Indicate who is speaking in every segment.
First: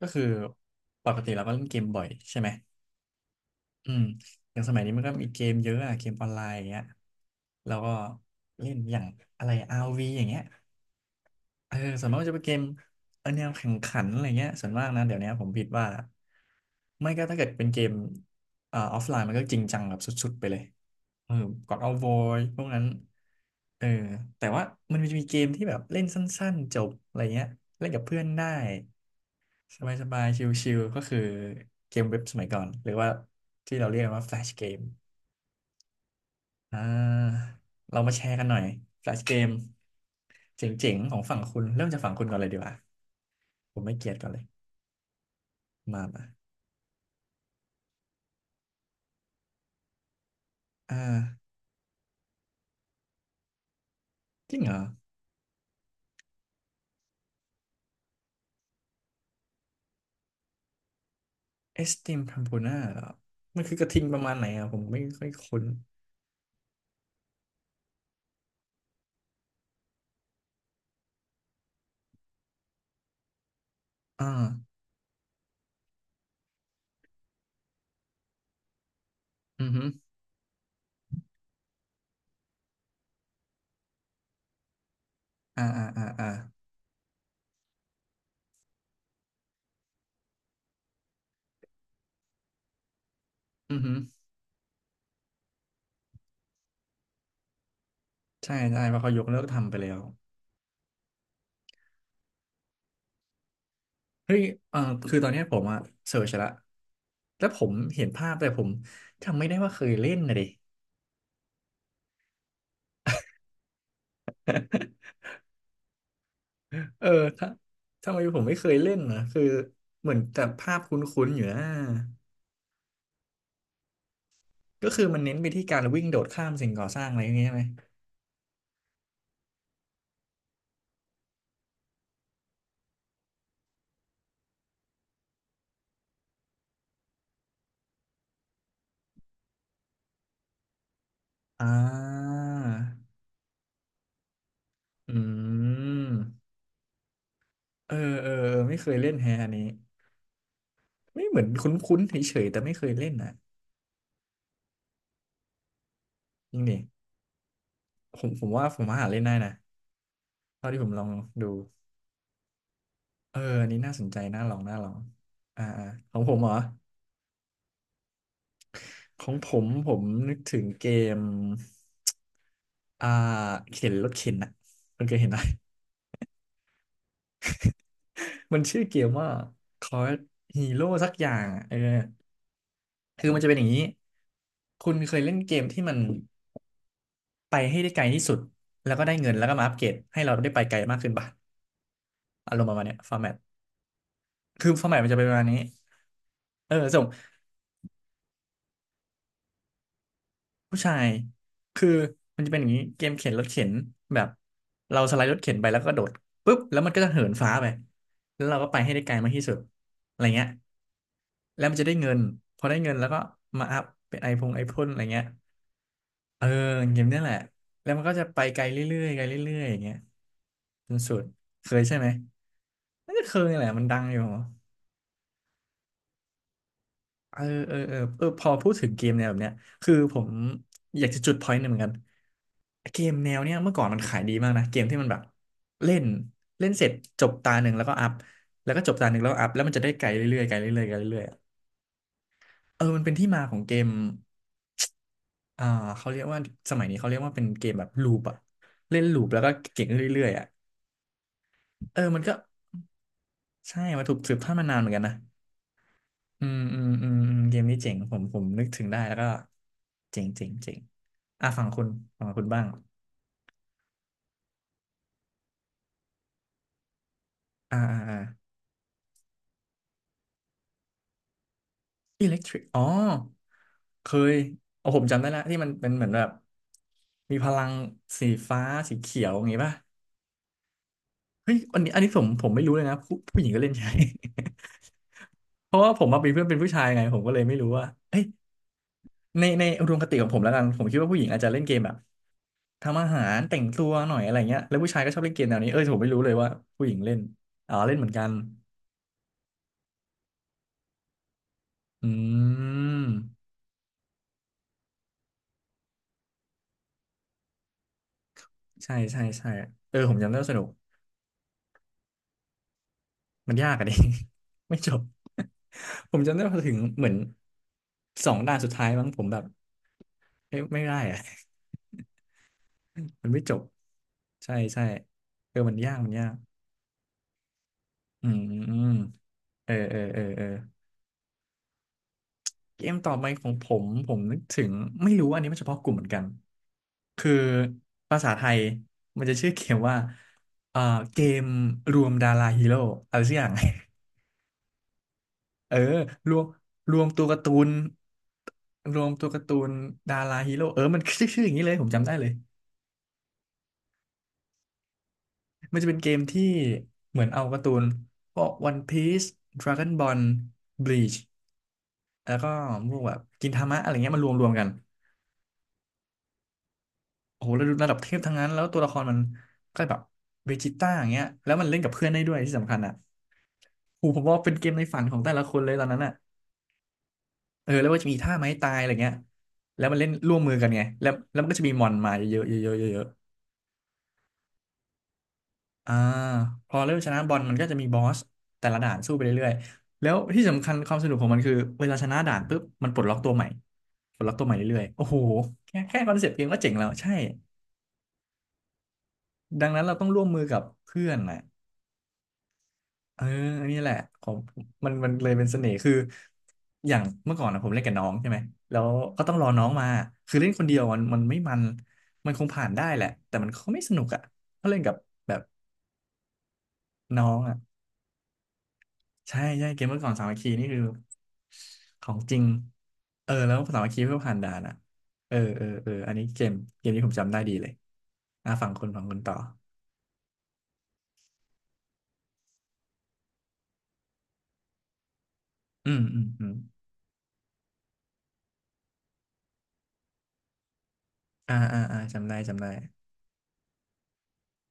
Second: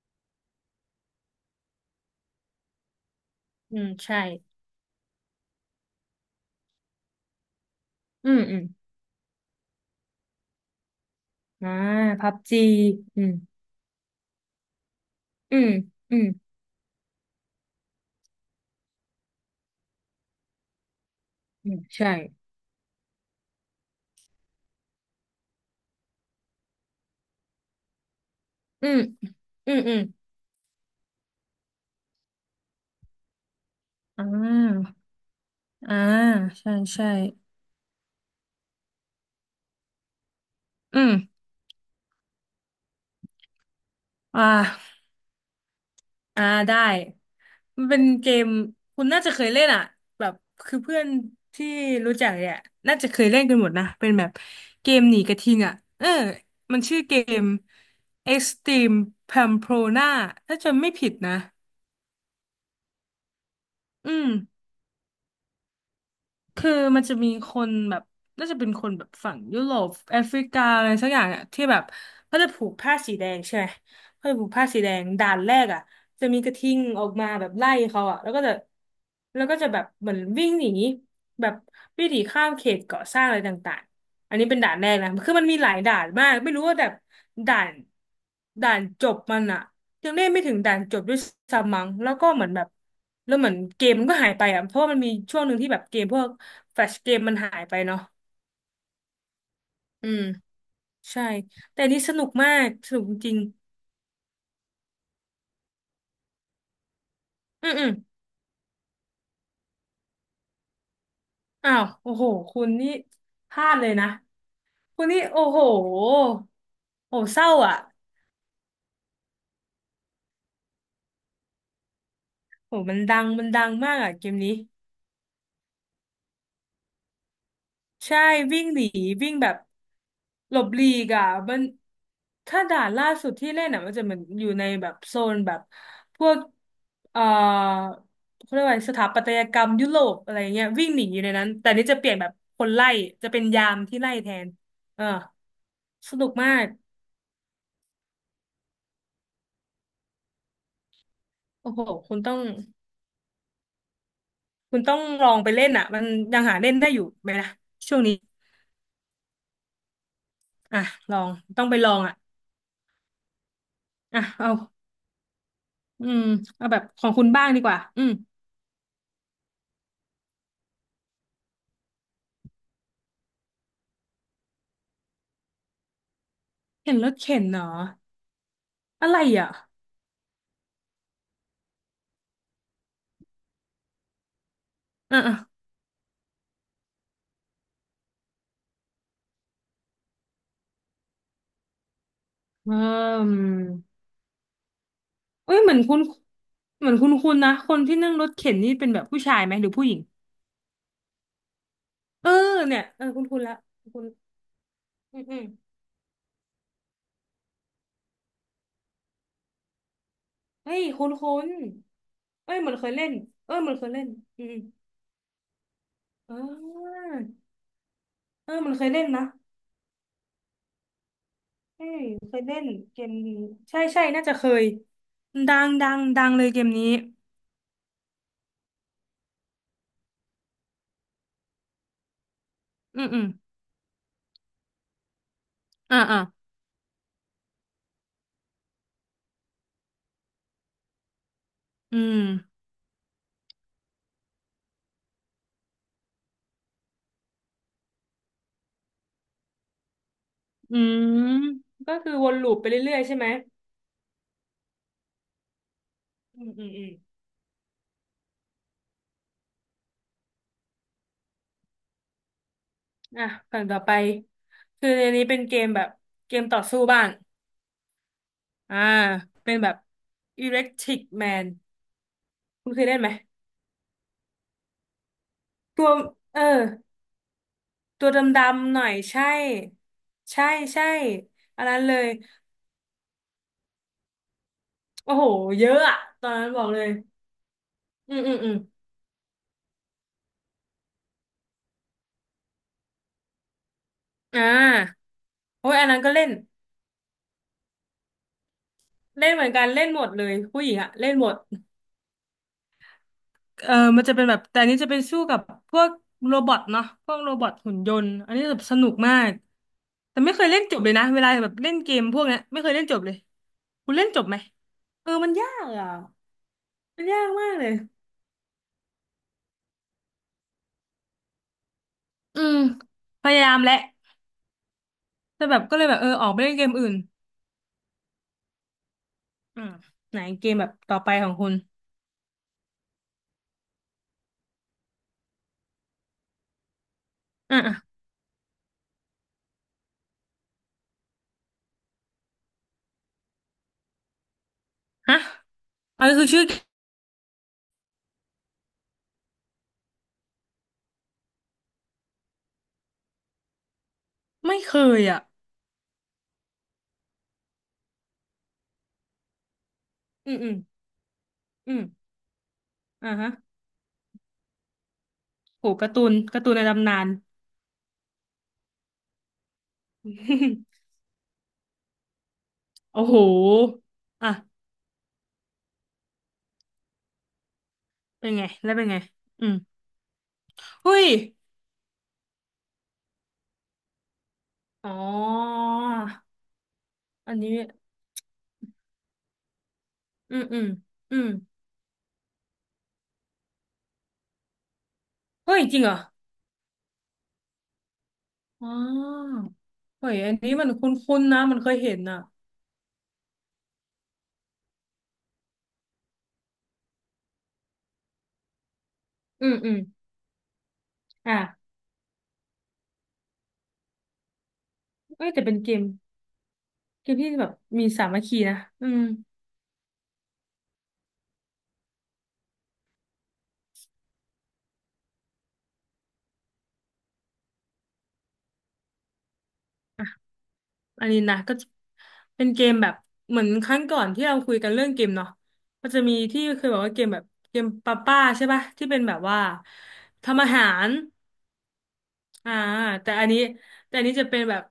Speaker 1: ก็คือปกติเราก็เล่นเกมบ่อยใช่ไหม
Speaker 2: อืม
Speaker 1: อืม
Speaker 2: ใช่
Speaker 1: อย่างสมัยนี้มันก็มีเกมเยอะอะเกมออนไลน์อย่างเงี้ยเราก็
Speaker 2: อืมอืม
Speaker 1: เล่นอย่างอะไร RV อย่างเงี้ย
Speaker 2: อ่า
Speaker 1: เออส่วนมากก็
Speaker 2: พั
Speaker 1: จะ
Speaker 2: บ
Speaker 1: เป็นเก
Speaker 2: จี
Speaker 1: ม
Speaker 2: อื
Speaker 1: เออ
Speaker 2: ม
Speaker 1: แนวแข่งขันอะไรเงี้ยส่วนมากนะเดี๋ยวนี้ผม
Speaker 2: อื
Speaker 1: ผิด
Speaker 2: ม
Speaker 1: ว่า
Speaker 2: อืม
Speaker 1: ไม่ก็ถ้าเกิดเป็นเกมออฟไลน์มันก็จริงจังแบบสุดๆไปเลยเออ
Speaker 2: อื
Speaker 1: God
Speaker 2: ม
Speaker 1: of
Speaker 2: ใช่
Speaker 1: War พวกนั้นเออแต่ว่ามันจะมีเกมที่แบบเล่นสั้นๆจบอะไรเงี้ยเล่นกับเพื่อนได้
Speaker 2: อืมอื
Speaker 1: ส
Speaker 2: ม
Speaker 1: บา
Speaker 2: อื
Speaker 1: ย
Speaker 2: ม
Speaker 1: สบายชิลๆก็คือเกมเว็บสมัยก่อนหรือว่าที่เราเรียกกัน
Speaker 2: อ่
Speaker 1: ว่าแฟลชเกม
Speaker 2: าอ่าใช่
Speaker 1: อ่
Speaker 2: ใช่
Speaker 1: าเรามาแชร์กันหน่อยแฟลชเกมเจ๋ง
Speaker 2: อื
Speaker 1: ๆ
Speaker 2: ม
Speaker 1: ของฝั่งคุณเริ่มจากฝั่งคุณก่อนเลยดีกว่าผมไม่เกลียดก่อนเล
Speaker 2: อ่
Speaker 1: ย
Speaker 2: า
Speaker 1: มามา
Speaker 2: อ่าได้มันเป็นเกมคุณน่าจะเคยเล่นอ่ะแบบคือ
Speaker 1: อ่
Speaker 2: เพื่อน
Speaker 1: า
Speaker 2: ที่รู้จักเนี่ยน่าจะเคยเล่นกันหมดนะเป็นแบบ
Speaker 1: จริงเหรอ
Speaker 2: เกมหนีกระทิงอ่ะเออมันชื่อเกม Extreme Pamplona ถ้าจำไม่ผิดนะ
Speaker 1: เอสติมพัมพูน่าเหรอมันคือกระทิง
Speaker 2: อื
Speaker 1: ประ
Speaker 2: ม
Speaker 1: มาณไหนอ่ะผมไม่ค่อยคุ้น
Speaker 2: คือมันจะมีคนแบบน่าจะเป็นคนแบบฝั่งยุโรปแอฟริกาอะไรสักอย่างอ่ะที่แบบเขาจะผูกผ้าสีแดงใช่ไหม
Speaker 1: อ่า
Speaker 2: เขาจะผูกผ้าสีแดงด่านแรกอ่ะจะมีกระทิงออกมาแบบไล่เขาอ่ะแล้วก็จะ
Speaker 1: อือ
Speaker 2: แบ
Speaker 1: ฮึ
Speaker 2: บเหมือนวิ่งหนีแบบวิ่งหนีข้ามเขตก่อสร้างอะไรต่างๆอันนี้เป็นด่านแรกนะคือมันมี
Speaker 1: อ่า
Speaker 2: หลาย
Speaker 1: อ่า
Speaker 2: ด่า
Speaker 1: อ่า
Speaker 2: น
Speaker 1: อ่า
Speaker 2: มากไม่รู้ว่าแบบด่านด่านจบมันอ่ะ ยังได้ไม่ถึงด่านจบด้วยซ้ำมั้งแล้วก็เหมือนแบบแล้วเหมือน
Speaker 1: อือ
Speaker 2: เก
Speaker 1: ฮึ
Speaker 2: มมันก็หายไปอ่ะเพราะว่ามันมีช่วงหนึ่งที่แบบเกมพวกแฟลชเกมมันหายไปเนาะ
Speaker 1: ใช่ใช่เพราะเขายกเลิกทำไปแล้ว
Speaker 2: อืมใช่แต่อันนี่สนุกมากสนุกจริง
Speaker 1: เฮ้ยเออคือตอนเนี้ยผมอะเสิร์ชละแล้วผ
Speaker 2: ๆอื
Speaker 1: ม
Speaker 2: มอืม
Speaker 1: เห็นภาพแต่ผมจำไม่ได้ว่าเคยเล่นนะดิ
Speaker 2: อ้าวโอ้โหคุณนี่พลาดเลยนะคุณ นี่โอ้โห
Speaker 1: เออ
Speaker 2: โอ้เศ
Speaker 1: ถ้า
Speaker 2: ร้าอ่ะ
Speaker 1: ทำไมผมไม่เคยเล่นนะคือเหมือนแต่ภาพคุ้นๆอยู่นะ
Speaker 2: โอ้มันดังมากอ่ะเกมนี้
Speaker 1: ก็คือมันเน้นไปที่การวิ่งโดดข้ามสิ่งก่อสร้างอะไรอย่างเงี้ยใช่ไหม
Speaker 2: ใช่วิ่งหนีวิ่งแบบหลบหลีกอ่ะมันถ้าด่านล่าสุดที่เล่นอ่ะมันจะเหมือนอยู่ในแบบโซนแบบพวกเอ่อเขาเรียกว่าอะไรสถาปัตยกรรมยุโรปอะไรเงี้ยวิ่งหนีอยู่ในนั้น
Speaker 1: อ่
Speaker 2: แต่นี่จะเปลี่ยนแบบ
Speaker 1: า
Speaker 2: คนไล่จะเป็นยามที่ไล่แทนเออ
Speaker 1: อืม
Speaker 2: สนุกมาก
Speaker 1: เออเออเออไม่เคยเล่นแฮะอันนี้ไม่เหมือนค
Speaker 2: โอ้โห
Speaker 1: ุ้นๆเ
Speaker 2: คุณต้
Speaker 1: ฉ
Speaker 2: อง
Speaker 1: ยๆแต่ไม่เคยเล่นนะ
Speaker 2: คุณต้องลองไปเล่นอ่ะมันยัง
Speaker 1: จ
Speaker 2: หา
Speaker 1: ริง
Speaker 2: เล่น
Speaker 1: ดิ
Speaker 2: ได้อยู่ไหมนะช่วงนี้
Speaker 1: ผมผมว่าหาเล่นได้นะ เท่า
Speaker 2: อ่ะ
Speaker 1: ที่ผมลอง
Speaker 2: ลอง
Speaker 1: ดู
Speaker 2: ต้องไปลองอ่ะ
Speaker 1: เอออันนี้น่าสนใจ
Speaker 2: อ่ะ
Speaker 1: น่า
Speaker 2: เอา
Speaker 1: ลองน่าลองอ่าอ่า
Speaker 2: อื
Speaker 1: ของ
Speaker 2: ม
Speaker 1: ผมเหรอ
Speaker 2: เอาแบบของคุณบ้างดีกว่าอืม
Speaker 1: ของผมผมนึกถึงเกมอ่าเข็นรถเข็นอะคุณเคยเห็นไหม
Speaker 2: เห็นรถเข็นเหรอ
Speaker 1: มันชื่อเกม
Speaker 2: อะไร
Speaker 1: ว่า
Speaker 2: อ่ะ
Speaker 1: Call Hero สักอย่างอะเออคือมันจะเป็นอย่างนี้คุณเค
Speaker 2: อ่ะ
Speaker 1: ยเล่
Speaker 2: อ่ะ
Speaker 1: นเกมที่มันไปให้ได้ไกลที่สุดแล้วก็ได้เงินแล้วก็มาอัปเกรดให้เราได้ไปไกลมากขึ้นป่ะอารมณ์
Speaker 2: อื
Speaker 1: ประมาณเนี้ยฟอร์แมต
Speaker 2: ม
Speaker 1: คือฟอร์แมตมันจะเป็นประมาณ
Speaker 2: เอ้
Speaker 1: นี้
Speaker 2: ยเหมือนคุณ
Speaker 1: เออ
Speaker 2: เหมือน
Speaker 1: ส่ง
Speaker 2: คุณคุณนะคนที่นั่งรถเข็นนี่เป็นแบบผู้ชายไหมหรือผู้หญิง
Speaker 1: ผู้ชายคือ
Speaker 2: เออ
Speaker 1: มันจะเป็นอย่าง
Speaker 2: เนี่
Speaker 1: นี้
Speaker 2: ยเอ
Speaker 1: เก
Speaker 2: อ
Speaker 1: ม
Speaker 2: คุณ
Speaker 1: เข็น
Speaker 2: คุ
Speaker 1: ร
Speaker 2: ณ
Speaker 1: ถ
Speaker 2: ละ
Speaker 1: เข็น
Speaker 2: คุณ
Speaker 1: แบบเราส
Speaker 2: อื
Speaker 1: ไล
Speaker 2: ม
Speaker 1: ด์ร
Speaker 2: อื
Speaker 1: ถ
Speaker 2: ม
Speaker 1: เข็นไปแล้วก็โดดปุ๊บแล้วมันก็จะเหินฟ้าไปแล้วเราก็ไปให้ได้ไกลมากที่สุดอะไรเงี้ย
Speaker 2: เฮ้ยคุณ
Speaker 1: แล้วมันจะได้เงิน
Speaker 2: เอ้ย
Speaker 1: พอ
Speaker 2: เหมือ
Speaker 1: ได้
Speaker 2: นเค
Speaker 1: เงิ
Speaker 2: ย
Speaker 1: น
Speaker 2: เล่
Speaker 1: แล้ว
Speaker 2: น
Speaker 1: ก็
Speaker 2: เออ
Speaker 1: มา
Speaker 2: เหมือน
Speaker 1: อัพ
Speaker 2: เคยเล่น
Speaker 1: เป็นไอพ
Speaker 2: อื
Speaker 1: ง
Speaker 2: ม
Speaker 1: ไอพ่นอะไรเงี้ย
Speaker 2: อื
Speaker 1: เออเกม
Speaker 2: ม
Speaker 1: เนี้ยแหละแล้วมันก็จะไป
Speaker 2: เออ
Speaker 1: ไก
Speaker 2: เออ
Speaker 1: ล
Speaker 2: เหมันเคย
Speaker 1: เรื่
Speaker 2: เล่
Speaker 1: อ
Speaker 2: น
Speaker 1: ยๆไกล
Speaker 2: นะ
Speaker 1: เรื่อยๆอย่างเงี้ยจนสุดเคย
Speaker 2: เอ้
Speaker 1: ใช่
Speaker 2: ย
Speaker 1: ไหม
Speaker 2: เคยเล่นเกม
Speaker 1: น่าจะเค
Speaker 2: นี้
Speaker 1: ยแหละ
Speaker 2: ใช่
Speaker 1: มันดั
Speaker 2: ใช่
Speaker 1: งอยู่
Speaker 2: น่าจะเคยดังดังดังเลยเกมนี้
Speaker 1: เออเออเออเออพอพูดถึงเกมแนวแบบเนี้ยคือผมอยากจะจุดพอยต์หนึ่งเหมือนกันเก
Speaker 2: อืม
Speaker 1: ม
Speaker 2: อืม
Speaker 1: แนวเนี้ยเมื่อก่อนมันขายดีมากนะเกมที่มันแบบเล่
Speaker 2: อ่า
Speaker 1: น
Speaker 2: อ่า
Speaker 1: เล่นเสร็จจบตาหนึ่งแล้วก็อัพแล้วก็จบตาหนึ่งแล้วก็อัพแล้วมันจะได้ไกลเรื่อยๆไกลเรื่อยๆไกลเรื่อยๆอะ
Speaker 2: อืม
Speaker 1: เออมันเป็นที่มาของเกมอ่าเขาเรียกว่าสมัยนี้เขาเรียกว่าเป็นเกมแบบลูปอะเล่นลูปแล้วก็เก่งขึ้นเรื่อยๆอะ
Speaker 2: อืมก็
Speaker 1: เออ
Speaker 2: คือ
Speaker 1: มัน
Speaker 2: ว
Speaker 1: ก็
Speaker 2: นลูปไปเรื่อยๆใช่ไหม
Speaker 1: ใช่มาถูกสืบทอดมานานเหมือนกันนะ
Speaker 2: อื
Speaker 1: อื
Speaker 2: ม
Speaker 1: ม
Speaker 2: อืม
Speaker 1: อื
Speaker 2: อื
Speaker 1: ม
Speaker 2: ม
Speaker 1: อืมอืมเกมนี้เจ๋งผมนึกถึงได้แล้วก็เจ๋งเจ๋งเจ๋งอ่ะฝั่งคุณฝั่งคุณบ้าง
Speaker 2: อ่ะฝั่งต่อไปคือในนี้เป็นเกมแบบเกมต่อสู้บ้าง
Speaker 1: อ่าอ่าอ่า
Speaker 2: อ่าเป็นแบบ Electric Man
Speaker 1: อิเล็กทริก
Speaker 2: คุณ
Speaker 1: อ๋อ
Speaker 2: เคยเล่นไหม
Speaker 1: เคยโอ้ผมจำได้ละที่มัน
Speaker 2: ตั
Speaker 1: เป็
Speaker 2: ว
Speaker 1: นเหมือนแบบ
Speaker 2: เออ
Speaker 1: มีพลัง
Speaker 2: ตัวด
Speaker 1: สี
Speaker 2: ำ
Speaker 1: ฟ้า
Speaker 2: ๆหน่อย
Speaker 1: สีเขี
Speaker 2: ใช่
Speaker 1: ยวอย่างงี้ป่ะ
Speaker 2: ใช่ใช่
Speaker 1: เฮ้ย
Speaker 2: อันนั้
Speaker 1: อัน
Speaker 2: น
Speaker 1: นี้
Speaker 2: เล
Speaker 1: อัน
Speaker 2: ย
Speaker 1: นี้ผมไม่รู้เลยนะผู้หญิงก็เล่นใช่
Speaker 2: โอ้โห เย
Speaker 1: เพ
Speaker 2: อะ
Speaker 1: ราะว่า
Speaker 2: อะ
Speaker 1: ผมมา
Speaker 2: ตอ
Speaker 1: เป็น
Speaker 2: น
Speaker 1: เพื่อ
Speaker 2: นั้
Speaker 1: น
Speaker 2: น
Speaker 1: เป็น
Speaker 2: บอก
Speaker 1: ผู้
Speaker 2: เล
Speaker 1: ชาย
Speaker 2: ย
Speaker 1: ไงผมก็เลยไม่รู้ว่า
Speaker 2: อื
Speaker 1: เอ้
Speaker 2: ม
Speaker 1: ย
Speaker 2: อืมอืม
Speaker 1: ในอุดมคติของผมแล้วกันผมคิดว่าผู้หญิงอาจจะเล่นเกมแบบ ทำอาหารแต่งตัวหน่อยอะไร
Speaker 2: อ่
Speaker 1: เงี้ยแล้วผู้ชาย
Speaker 2: า
Speaker 1: ก็ชอบเล่นเกมแนว
Speaker 2: โอ้
Speaker 1: นี้
Speaker 2: ย
Speaker 1: เอ้
Speaker 2: อั
Speaker 1: ย
Speaker 2: น
Speaker 1: ผ
Speaker 2: นั้
Speaker 1: ม
Speaker 2: น
Speaker 1: ไม่
Speaker 2: ก็
Speaker 1: รู้
Speaker 2: เล่
Speaker 1: เล
Speaker 2: น
Speaker 1: ยว่าผู้หญิงเล่นอ๋อเล่นเหมือนกัน
Speaker 2: เล่นเหมือนกันเล่นหมดเลยผู้หญิงอะเล่นหมด
Speaker 1: อืม
Speaker 2: เออมันจะเป็นแบบแต่อันนี้จะเป็นสู้กับพวกโรบอทเนาะพวกโรบอทหุ่นยนต์อันนี้แบบสนุ
Speaker 1: ใช่
Speaker 2: กมา
Speaker 1: ใช่
Speaker 2: ก
Speaker 1: ใช่เออผ
Speaker 2: แต่
Speaker 1: มจำ
Speaker 2: ไม่
Speaker 1: ได้
Speaker 2: เค
Speaker 1: ว่า
Speaker 2: ย
Speaker 1: ส
Speaker 2: เล่
Speaker 1: นุ
Speaker 2: น
Speaker 1: ก
Speaker 2: จบเลยนะเวลาแบบเล่นเกมพวกเนี้ยไม่เคยเล่นจบเลย
Speaker 1: มันยากอะ
Speaker 2: คุ
Speaker 1: ดิ
Speaker 2: ณเล่นจบไหม
Speaker 1: ไม่จบ
Speaker 2: เออมันยากอ่ะ
Speaker 1: ผมจำได้พอถึง
Speaker 2: มั
Speaker 1: เห
Speaker 2: น
Speaker 1: มือน
Speaker 2: ยากมากเลย
Speaker 1: สองด่านสุดท้ายมั้งผมแบบเอ้ยไม่ได้อะ
Speaker 2: อืม พ
Speaker 1: มันไม่
Speaker 2: ยา
Speaker 1: จ
Speaker 2: ยาม
Speaker 1: บ
Speaker 2: แหละ
Speaker 1: ใช่ใช่
Speaker 2: แต่
Speaker 1: เอ
Speaker 2: แบ
Speaker 1: อ
Speaker 2: บ
Speaker 1: มั
Speaker 2: ก็
Speaker 1: น
Speaker 2: เลย
Speaker 1: ยา
Speaker 2: แบ
Speaker 1: ก
Speaker 2: บเอ
Speaker 1: มั
Speaker 2: อ
Speaker 1: น
Speaker 2: อ
Speaker 1: ยา
Speaker 2: อก
Speaker 1: ก
Speaker 2: ไปเล่นเกมอื่น
Speaker 1: อืมอืม
Speaker 2: อื
Speaker 1: เอ
Speaker 2: ม
Speaker 1: อเออ
Speaker 2: ไห
Speaker 1: เอ
Speaker 2: น
Speaker 1: อเอ
Speaker 2: เก
Speaker 1: อ
Speaker 2: มแบบต่อไปของคุณ
Speaker 1: เกมต่อไปของผมผมนึกถึงไม่รู้อันนี้มันเฉพาะกลุ่มเหมือนกันคือ
Speaker 2: อ่ะอ่ะ
Speaker 1: ภาษาไทยมันจะชื่อเกมว่าเอ่อเกมรวมดาราฮีโร่อะไรสักอย่าง
Speaker 2: ฮะ
Speaker 1: เออ
Speaker 2: อันนี้คือ
Speaker 1: รว
Speaker 2: ชื่
Speaker 1: ม
Speaker 2: อ
Speaker 1: รวมตัวการ์ตูนรวมตัวการ์ตูนดาราฮีโร่เออมันชื่ออย่างนี้เลยผมจำได้เลย
Speaker 2: ไม่เคยอ่ะ
Speaker 1: มันจะเป็นเกมที่เหมือนเอาการ์ตูนพวก One Piece Dragon Ball
Speaker 2: อืมอืม
Speaker 1: Bleach
Speaker 2: อืม
Speaker 1: แล้วก็พวก
Speaker 2: อ่ะ
Speaker 1: แบบ
Speaker 2: ฮะ
Speaker 1: กินทามะอะไรเงี้ยมารวมรวมกัน
Speaker 2: โหการ์ตูนการ์ตูนในตำนาน
Speaker 1: โอ้โหระดับระดับเทพทั้งนั้นแล้วตัวละครมันก็แบบเวจิต้า อย่างเงี้ยแล้วมันเล่นกับเพื่อนได้ด้วยที่สำคัญอ่ะ
Speaker 2: โอ้โห
Speaker 1: โอ้โหผม
Speaker 2: อ่ะ
Speaker 1: ว่าเป็นเกมในฝันของแต่ละคนเลยตอนนั้นอ่ะเออแล้วว่าจะมี
Speaker 2: เป็น
Speaker 1: ท่า
Speaker 2: ไง
Speaker 1: ไม้ตา
Speaker 2: แล้ว
Speaker 1: ย
Speaker 2: เป็
Speaker 1: อะ
Speaker 2: น
Speaker 1: ไร
Speaker 2: ไง
Speaker 1: เงี้ย
Speaker 2: อืม
Speaker 1: แล้วมันเล่นร่วมมือกันไง
Speaker 2: เฮ้ย
Speaker 1: แล้วมันก็จะมีมอนมาเยอะๆเยอะๆเยอะ
Speaker 2: อ๋อ
Speaker 1: ๆพอเริ่มชนะบ
Speaker 2: อั
Speaker 1: อ
Speaker 2: น
Speaker 1: ล
Speaker 2: นี้
Speaker 1: มันก็จะมีบอสแต่ละด่านสู้ไปเรื่อยๆแล้ว
Speaker 2: อื
Speaker 1: ที่
Speaker 2: มอื
Speaker 1: สำ
Speaker 2: ม
Speaker 1: คัญความสนุ
Speaker 2: อื
Speaker 1: กขอ
Speaker 2: ม
Speaker 1: งมันคือเวลาชนะด่านปุ๊บมันปลดล็อกตัวใหม่ปลดล็อกตัวใหม่เรื่อยๆโอ้โห
Speaker 2: เฮ้ยจ
Speaker 1: แค่
Speaker 2: ริงเหรอ
Speaker 1: แค่คอนเซ็ปต์เกมก็เจ๋งแล้วใช่
Speaker 2: อ๋อ
Speaker 1: ดังนั้นเราต้อ
Speaker 2: เฮ้
Speaker 1: ง
Speaker 2: ย
Speaker 1: ร่วม
Speaker 2: อัน
Speaker 1: มือ
Speaker 2: นี้
Speaker 1: กับ
Speaker 2: มันคุ
Speaker 1: เพื่อ
Speaker 2: ้
Speaker 1: น
Speaker 2: นๆ
Speaker 1: นะ
Speaker 2: นะ มันเคยเห็นอ่ะ
Speaker 1: เออนี่แหละผมมันเลยเป็นเสน่ห์คืออย่างเมื่อก่อนนะผมเล่นกับน้องใช่ไหมแล้วก็ต้องร
Speaker 2: อื
Speaker 1: อ
Speaker 2: ม
Speaker 1: น้อ
Speaker 2: อื
Speaker 1: ง
Speaker 2: ม
Speaker 1: มาคือเล่นคนเดียวมัน
Speaker 2: อ่ะ
Speaker 1: ไม่มันมันคงผ่านได้แหละแต่มันก็ไม่สนุกอ่ะถ้าเล่นกับ
Speaker 2: เอ้ย
Speaker 1: แบบ
Speaker 2: แต่เป็นเกม เกม
Speaker 1: น้อ
Speaker 2: ที่
Speaker 1: ง
Speaker 2: แบบ
Speaker 1: อ่ะ
Speaker 2: มีสามัคคีนะอืม
Speaker 1: ใช่ใช่เกมเมื่อก่อนสามัคคีนี่คือของจริงเออแล้วสามัคคีเพื่อผ่านด่านอ่ะเออเออเอออันนี้เกมเกมนี้ผมจำได้ดีเลยอ่ะฝั่งคนฝั่งคนต่อ
Speaker 2: อ่ะอันนี้นะก็จะเป็นเกมแบบเหมือนครั้งก่อนที่เราคุยกันเรื่องเกมเนาะก็
Speaker 1: อื
Speaker 2: จะ
Speaker 1: ม
Speaker 2: มี
Speaker 1: อืม
Speaker 2: ที่
Speaker 1: อืม
Speaker 2: เคยบอกว่าเกมแบบเกมป้าป้าใช่ปะที่เป็นแบบว่าทำอาหาร
Speaker 1: อ่าอ่าอ่าจำได้
Speaker 2: อ่า
Speaker 1: จำได้
Speaker 2: แต่อันนี้แต่อันนี้จะเป็นแบบ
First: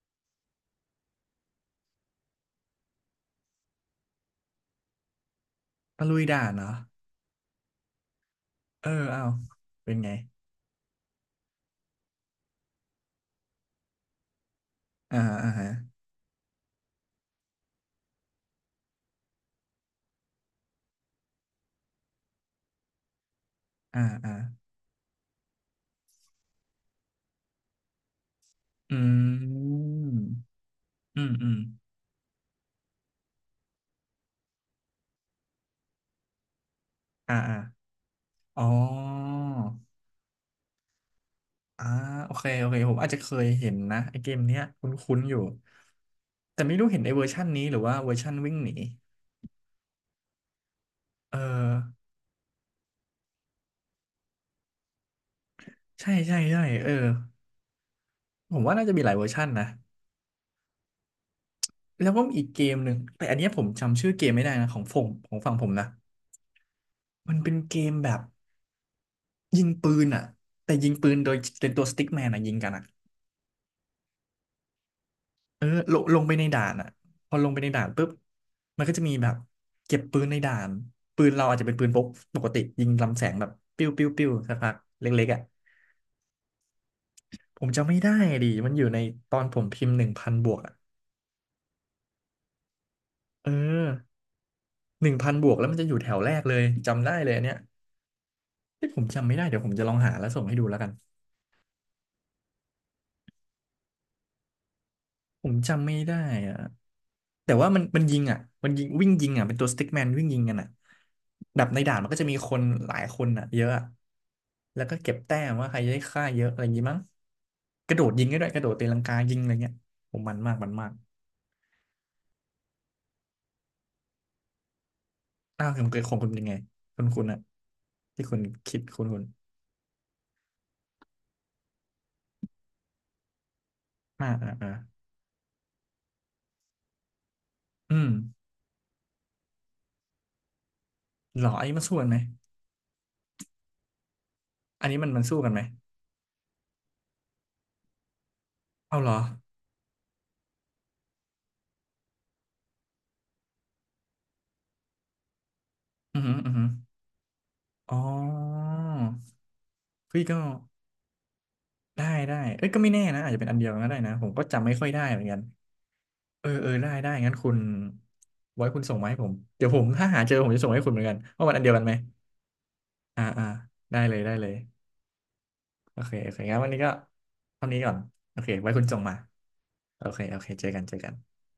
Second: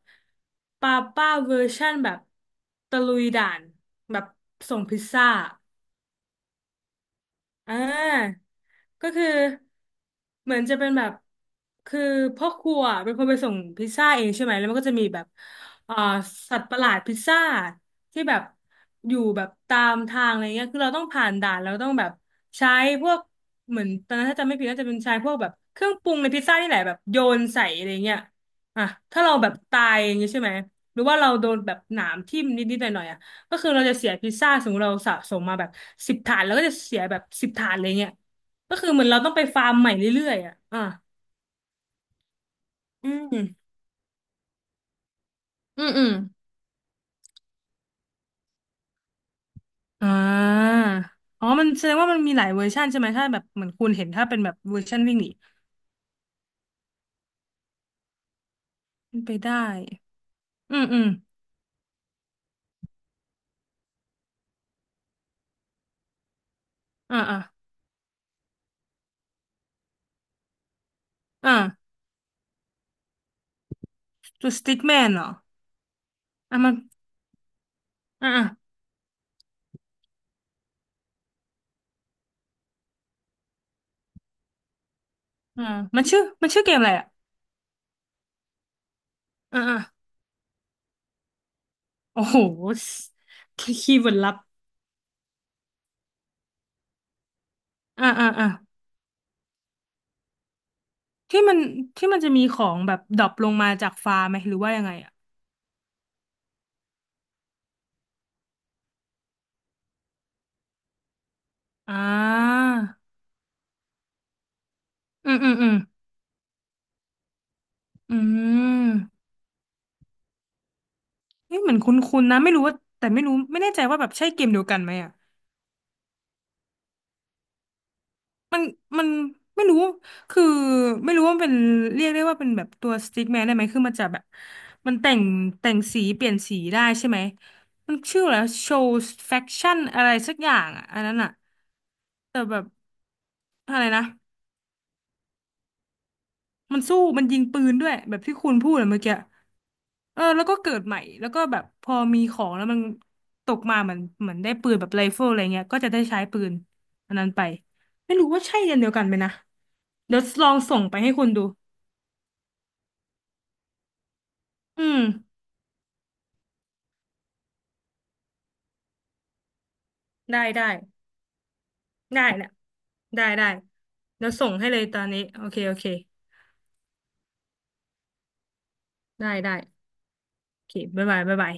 Speaker 2: ป้าป้าเวอร์ชั่นแบบตะลุยด่านแบบส่งพิซซ่า
Speaker 1: ตะลุยด่านเนาะ
Speaker 2: อ่า
Speaker 1: เออ
Speaker 2: ก็
Speaker 1: เอา
Speaker 2: คือ
Speaker 1: เป็นไง
Speaker 2: เหมือนจะเป็นแบบคือพ่อครัวเป็นคนไปส่งพิซซ่าเองใช่ไหมแล้วมันก็จะมี
Speaker 1: อ่า
Speaker 2: แบบ
Speaker 1: อ่าฮะ
Speaker 2: อ่าสัตว์ประหลาดพิซซ่าที่แบบอยู่แบบตามทางอะไรเงี้ยคือเราต้องผ่านด่านเราต้องแบบใช้พวกเหมือน
Speaker 1: อ่า
Speaker 2: ตอนนั้น
Speaker 1: อ่า
Speaker 2: ถ้าจำไม่ผิดน่าจะเป็นใช้พวกแบบเครื่องปรุงในพิซซ่านี่แหละแบบโยนใส่อะไรเงี้ยอ่ะ
Speaker 1: อ
Speaker 2: ถ้าเราแบ
Speaker 1: ื
Speaker 2: บตายอย่า
Speaker 1: ม
Speaker 2: งงี้ใช่ไหมหรือว่า
Speaker 1: อื
Speaker 2: เรา
Speaker 1: ม
Speaker 2: โด
Speaker 1: อืม
Speaker 2: นแบบหนามทิ่มนิดๆหน่อยๆอ่ะ ก็คือเราจะเสียพิซซ่าสมมติเราสะสมมาแบบสิบถาดแล้วก็จะเสียแบบ
Speaker 1: อ่า
Speaker 2: สิบ
Speaker 1: อ่า
Speaker 2: ถาดเลยเนี่ย
Speaker 1: อ๋
Speaker 2: ก็คือเหมือนเราต้อง
Speaker 1: อ
Speaker 2: ไปฟาร์มใหม่เรื่อยๆอ่ะอ่า
Speaker 1: อ่าโอเคโอเคผมอา
Speaker 2: อื
Speaker 1: จจะ
Speaker 2: ม
Speaker 1: เค
Speaker 2: อื
Speaker 1: ย
Speaker 2: ม
Speaker 1: เห็นนะไอเกมเนี้ยคุ้นๆอยู่
Speaker 2: อืม
Speaker 1: แต่ไม่รู้เห็นไอเวอร์ชันนี้หรือว่าเวอร์ชันวิ่งหนี
Speaker 2: อ่า
Speaker 1: เออ
Speaker 2: อ๋อมันแสดงว่ามันมีหลายเวอร์ชันใช่ไหมถ้าแบบเหมือนคุณเห็นถ้าเป็นแบบเวอร์ชันวิ่งหนี
Speaker 1: ใช่ใช่ใช่เออผมว่าน่าจะมีหลาย
Speaker 2: เป็น
Speaker 1: เวอร์
Speaker 2: ไป
Speaker 1: ชัน
Speaker 2: ได้
Speaker 1: นะ
Speaker 2: อืมอืม
Speaker 1: แล้วก็มีอีกเกมหนึ่งแต่อันเนี้ยผมจำชื่อเกมไม่ได้นะของฝั่งผมนะ
Speaker 2: อ่า
Speaker 1: มัน
Speaker 2: อ่า
Speaker 1: เป็นเกมแบบยิงปืนอ่ะแต่ยิงปืนโดยเป็นตัว
Speaker 2: อ่า
Speaker 1: สติ๊กแมนอ่ะยิงกันอ่ะ
Speaker 2: ตัวสติ๊กแมนเหรอ
Speaker 1: เออลงไปใน
Speaker 2: อ่ะ
Speaker 1: ด่า
Speaker 2: มั
Speaker 1: น
Speaker 2: น
Speaker 1: อ่ะพอลงไปในด่านปุ๊บ
Speaker 2: อ่าอ่า
Speaker 1: มันก็จะมีแบบเก็บปืนในด่านปืนเราอาจจะเป็นปืนพกปกติยิงลำแสงแบบปิ้วปิ้วปิ้วสักพักเล็กๆอ่ะ
Speaker 2: อ่ามันชื่อเกมอะไรอ่ะ
Speaker 1: ผมจำไม่ได้ดิมันอยู่ในตอนผ
Speaker 2: อ่า
Speaker 1: ม
Speaker 2: อ่า
Speaker 1: พิมพ์หนึ่งพันบวกอ่ะ
Speaker 2: โอ้โห
Speaker 1: เออ
Speaker 2: คีย์เวิร์ดลับ
Speaker 1: หนึ่งพันบวกแล้วมันจะอยู่แถวแรกเลยจำได้เลยอันเนี้ย
Speaker 2: อ่าอ่าอ่า
Speaker 1: ที่ผมจำไม่ได้เดี๋ยวผมจะลองหาแล้วส่งให้ดูแล้วกัน
Speaker 2: ที่มันที่มันจะมีของแบบดรอปลงมาจากฟ้าไหมหรือว่ายังไงอ่ะ
Speaker 1: ผมจำไม่ได้อะแต่ว่ามันยิงอ่ะมันยิงวิ่งยิงอ่ะเป็นตัวสติ๊กแมนวิ่งยิงกันอ่ะดับในด่า
Speaker 2: อ่
Speaker 1: นมันก็จะมีค
Speaker 2: า
Speaker 1: นหลายคนอ่ะเยอะอะ แล้วก็เก็บ
Speaker 2: อื
Speaker 1: แต้
Speaker 2: มอื
Speaker 1: ม
Speaker 2: มอื
Speaker 1: ว่า
Speaker 2: ม
Speaker 1: ใครจะได้ฆ่าเยอะอะไรอย่างงี้มั้งกระโดด
Speaker 2: อื
Speaker 1: ยิงก็ได้ด้วยกระโดดตีลังกา
Speaker 2: ม
Speaker 1: ยิงอะไรเงี้ยผมมันมากมันมาก
Speaker 2: เี่เหมือนคุ้นๆนะไม่รู้ว่าแต่ไม่รู้ไม่แน่ใจว่าแบบใช่เกมเดียวกันไหมอ่ะ
Speaker 1: อ้าวคุณเกยของคุณเป็นยังไงคุณอ่ะที่คุณ
Speaker 2: มัน
Speaker 1: คิดคุ
Speaker 2: มั
Speaker 1: ณ
Speaker 2: น
Speaker 1: คุณ
Speaker 2: ไม่รู้ คือไม่รู้ว่ามันเป็นเรียกได้ว่าเป็นแบบตัวสติ๊กแมนได้ไหม คือมันจะแบบ
Speaker 1: อ่าอ่าอ่า
Speaker 2: มันแต่งแต่งสีเปลี่ยนสีได้ใช่ไหม มั
Speaker 1: อื
Speaker 2: น
Speaker 1: ม
Speaker 2: ชื่อแล้วโชว์แฟคชั่นอะไรสักอย่างอ่ะอันนั้นอ่ะ
Speaker 1: เหรออันนี้มันสู้กันไหม
Speaker 2: แต่แบบอะไรนะ
Speaker 1: อันนี้มันสู้กันไหม
Speaker 2: มันสู้มันยิงปืนด้วยแบบที่คุณพูดอะ
Speaker 1: เอา
Speaker 2: เมื่อ
Speaker 1: เหร
Speaker 2: กี้
Speaker 1: อ
Speaker 2: เออแล้วก็เกิดใหม่แล้วก็แบบพอมีของแล้วมันตกมาเหมือนเหมือนได้ปืนแบบไรเฟิลอะไรเงี้ยก็จะได้
Speaker 1: อื
Speaker 2: ใช้
Speaker 1: อหือ
Speaker 2: ปื
Speaker 1: อือ
Speaker 2: น
Speaker 1: หือ
Speaker 2: อันนั้นไป
Speaker 1: อ๋อ
Speaker 2: ไม่รู้ว่าใช่อันเดียวกันไหมนะเดี๋ย
Speaker 1: พี่
Speaker 2: ว
Speaker 1: ก็
Speaker 2: ลองส่งไปให้คุณดู
Speaker 1: ได้ได้เอ้ยก็ไม่แน่นะอาจจะเป็นอันเดียวก็ได้นะผมก็จำไม่
Speaker 2: อื
Speaker 1: ค่อย
Speaker 2: ม
Speaker 1: ได้เหมือนกันเออเออได้ได้งั้นคุณไว้คุณส่งมาให้ผมเดี๋ยวผมถ้าหาเจอ
Speaker 2: ได้
Speaker 1: ผมจะ
Speaker 2: ได้
Speaker 1: ส่งให้คุณเหมือนกันว่ามันอันเดียวกันไหม
Speaker 2: ได้นะ
Speaker 1: อ่า
Speaker 2: ได้
Speaker 1: อ่า
Speaker 2: ได้
Speaker 1: ได้เลย
Speaker 2: เดี๋ย
Speaker 1: ได้
Speaker 2: ว
Speaker 1: เล
Speaker 2: ส่
Speaker 1: ย
Speaker 2: งให้เลยตอนนี้โอเคโอเค
Speaker 1: โอเคโอเคงั้นวันนี้ก็เท่านี้ก่อนโอเคไว้คุณส่งมา
Speaker 2: ได้ได้
Speaker 1: โอเคโอเค
Speaker 2: โอ
Speaker 1: เจอ
Speaker 2: เค
Speaker 1: กันเจอ
Speaker 2: บ๊าย
Speaker 1: กัน
Speaker 2: บายบ๊ายบาย